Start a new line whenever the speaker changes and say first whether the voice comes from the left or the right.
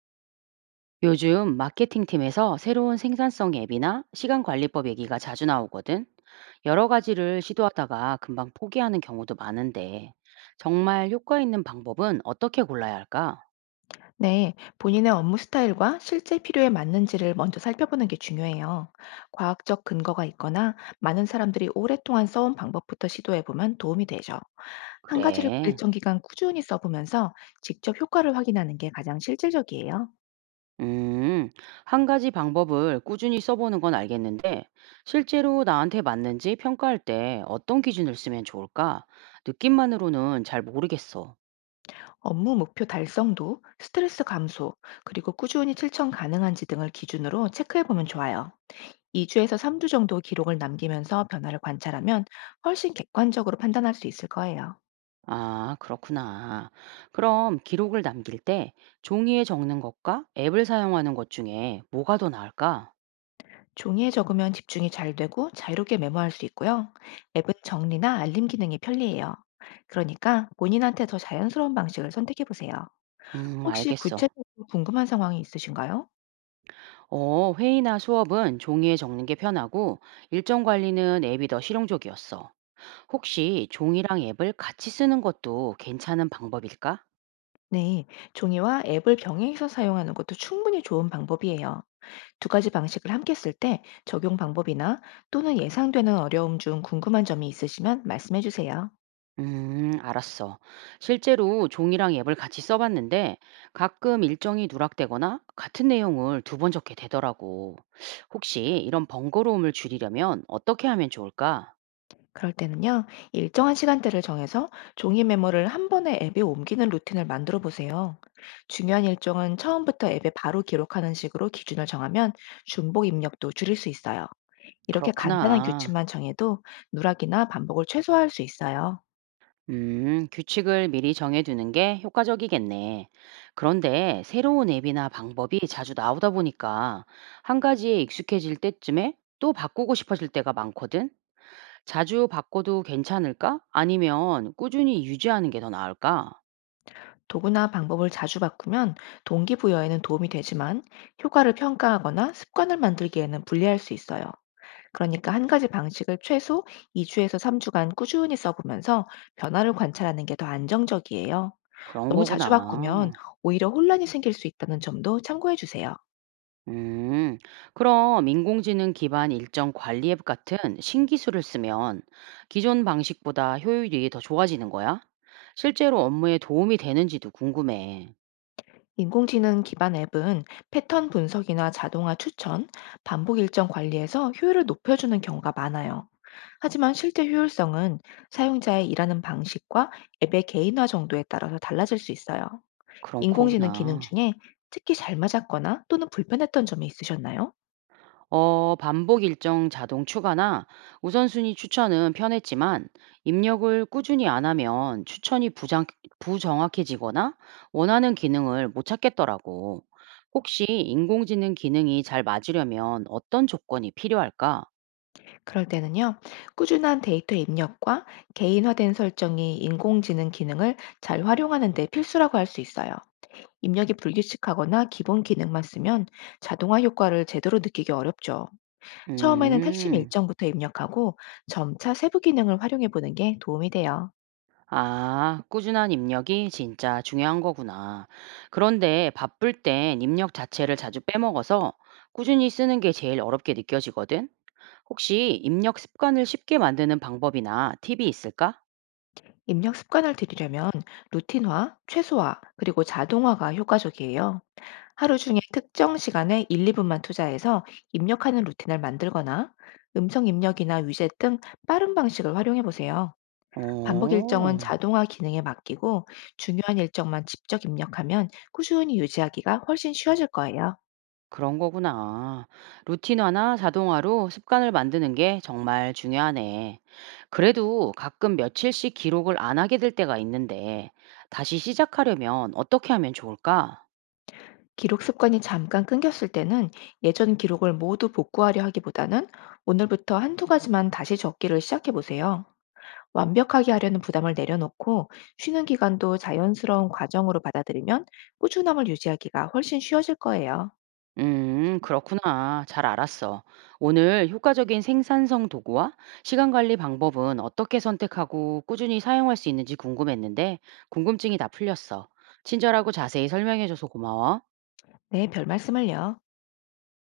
right: 요즘 마케팅팀에서 새로운 생산성 앱이나 시간 관리법 얘기가 자주 나오거든. 여러 가지를 시도하다가 금방 포기하는 경우도 많은데, 정말 효과 있는 방법은 어떻게 골라야 할까?
left: 네, 본인의 업무 스타일과 실제 필요에 맞는지를 먼저 살펴보는 게 중요해요. 과학적 근거가 있거나 많은 사람들이 오랫동안 써온 방법부터 시도해보면 도움이 되죠. 한 가지를
right: 그래.
left: 일정 기간 꾸준히 써보면서 직접 효과를 확인하는 게 가장 실질적이에요.
right: 음, 한 가지 방법을 꾸준히 써보는 건 알겠는데, 실제로 나한테 맞는지 평가할 때 어떤 기준을 쓰면 좋을까? 느낌만으로는 잘 모르겠어.
left: 업무 목표 달성도, 스트레스 감소, 그리고 꾸준히 실천 가능한지 등을 기준으로 체크해보면 좋아요. 2주에서 3주 정도 기록을 남기면서 변화를 관찰하면 훨씬 객관적으로 판단할 수 있을 거예요.
right: 아, 그렇구나. 그럼 기록을 남길 때 종이에 적는 것과 앱을 사용하는 것 중에 뭐가 더 나을까?
left: 종이에 적으면 집중이 잘 되고 자유롭게 메모할 수 있고요. 앱은 정리나 알림 기능이 편리해요. 그러니까 본인한테 더 자연스러운 방식을 선택해 보세요. 혹시
right: 알겠어.
left: 구체적으로 궁금한 상황이 있으신가요?
right: 어, 회의나 수업은 종이에 적는 게 편하고 일정 관리는 앱이 더 실용적이었어. 혹시 종이랑 앱을 같이 쓰는 것도 괜찮은 방법일까?
left: 네, 종이와 앱을 병행해서 사용하는 것도 충분히 좋은 방법이에요. 두 가지 방식을 함께 쓸 때 적용 방법이나 또는 예상되는 어려움 중 궁금한 점이 있으시면 말씀해 주세요.
right: 알았어. 실제로 종이랑 앱을 같이 써봤는데 가끔 일정이 누락되거나 같은 내용을 두 번 적게 되더라고. 혹시 이런 번거로움을 줄이려면 어떻게 하면 좋을까?
left: 그럴 때는요, 일정한 시간대를 정해서 종이 메모를 한 번에 앱에 옮기는 루틴을 만들어 보세요. 중요한 일정은 처음부터 앱에 바로 기록하는 식으로 기준을 정하면 중복 입력도 줄일 수 있어요. 이렇게 간단한
right: 그렇구나.
left: 규칙만 정해도 누락이나 반복을 최소화할 수 있어요.
right: 규칙을 미리 정해두는 게 효과적이겠네. 그런데 새로운 앱이나 방법이 자주 나오다 보니까 한 가지에 익숙해질 때쯤에 또 바꾸고 싶어질 때가 많거든? 자주 바꿔도 괜찮을까? 아니면 꾸준히 유지하는 게 더 나을까?
left: 도구나 방법을 자주 바꾸면 동기부여에는 도움이 되지만 효과를 평가하거나 습관을 만들기에는 불리할 수 있어요. 그러니까 한 가지 방식을 최소 2주에서 3주간 꾸준히 써보면서 변화를 관찰하는 게 더 안정적이에요.
right: 그런
left: 너무 자주 바꾸면
right: 거구나.
left: 오히려 혼란이 생길 수 있다는 점도 참고해 주세요.
right: 음, 그럼 인공지능 기반 일정 관리 앱 같은 신기술을 쓰면 기존 방식보다 효율이 더 좋아지는 거야? 실제로 업무에 도움이 되는지도 궁금해.
left: 인공지능 기반 앱은 패턴 분석이나 자동화 추천, 반복 일정 관리에서 효율을 높여주는 경우가 많아요. 하지만 실제 효율성은 사용자의 일하는 방식과 앱의 개인화 정도에 따라서 달라질 수 있어요.
right: 그런
left: 인공지능 기능
right: 거구나.
left: 중에 특히 잘 맞았거나 또는 불편했던 점이 있으셨나요?
right: 어, 반복 일정 자동 추가나 우선순위 추천은 편했지만 입력을 꾸준히 안 하면 부정확해지거나 원하는 기능을 못 찾겠더라고. 혹시 인공지능 기능이 잘 맞으려면 어떤 조건이 필요할까?
left: 그럴 때는요, 꾸준한 데이터 입력과 개인화된 설정이 인공지능 기능을 잘 활용하는 데 필수라고 할 수 있어요. 입력이 불규칙하거나 기본 기능만 쓰면 자동화 효과를 제대로 느끼기 어렵죠. 처음에는 핵심
right: 음,
left: 일정부터 입력하고 점차 세부 기능을 활용해 보는 게 도움이 돼요.
right: 아, 꾸준한 입력이 진짜 중요한 거구나. 그런데 바쁠 땐 입력 자체를 자주 빼먹어서 꾸준히 쓰는 게 제일 어렵게 느껴지거든? 혹시 입력 습관을 쉽게 만드는 방법이나 팁이 있을까?
left: 입력 습관을 들이려면 루틴화, 최소화, 그리고 자동화가 효과적이에요. 하루 중에 특정 시간에 1, 2분만 투자해서 입력하는 루틴을 만들거나 음성 입력이나 위젯 등 빠른 방식을 활용해 보세요. 반복 일정은
right: 어,
left: 자동화 기능에 맡기고 중요한 일정만 직접 입력하면 꾸준히 유지하기가 훨씬 쉬워질 거예요.
right: 그런 거구나. 루틴화나 자동화로 습관을 만드는 게 정말 중요하네. 그래도 가끔 며칠씩 기록을 안 하게 될 때가 있는데, 다시 시작하려면 어떻게 하면 좋을까?
left: 기록 습관이 잠깐 끊겼을 때는 예전 기록을 모두 복구하려 하기보다는 오늘부터 한두 가지만 다시 적기를 시작해 보세요. 완벽하게 하려는 부담을 내려놓고 쉬는 기간도 자연스러운 과정으로 받아들이면 꾸준함을 유지하기가 훨씬 쉬워질 거예요.
right: 그렇구나. 잘 알았어. 오늘 효과적인 생산성 도구와 시간 관리 방법은 어떻게 선택하고 꾸준히 사용할 수 있는지 궁금했는데, 궁금증이 다 풀렸어. 친절하고 자세히 설명해줘서 고마워.
left: 네, 별 말씀을요.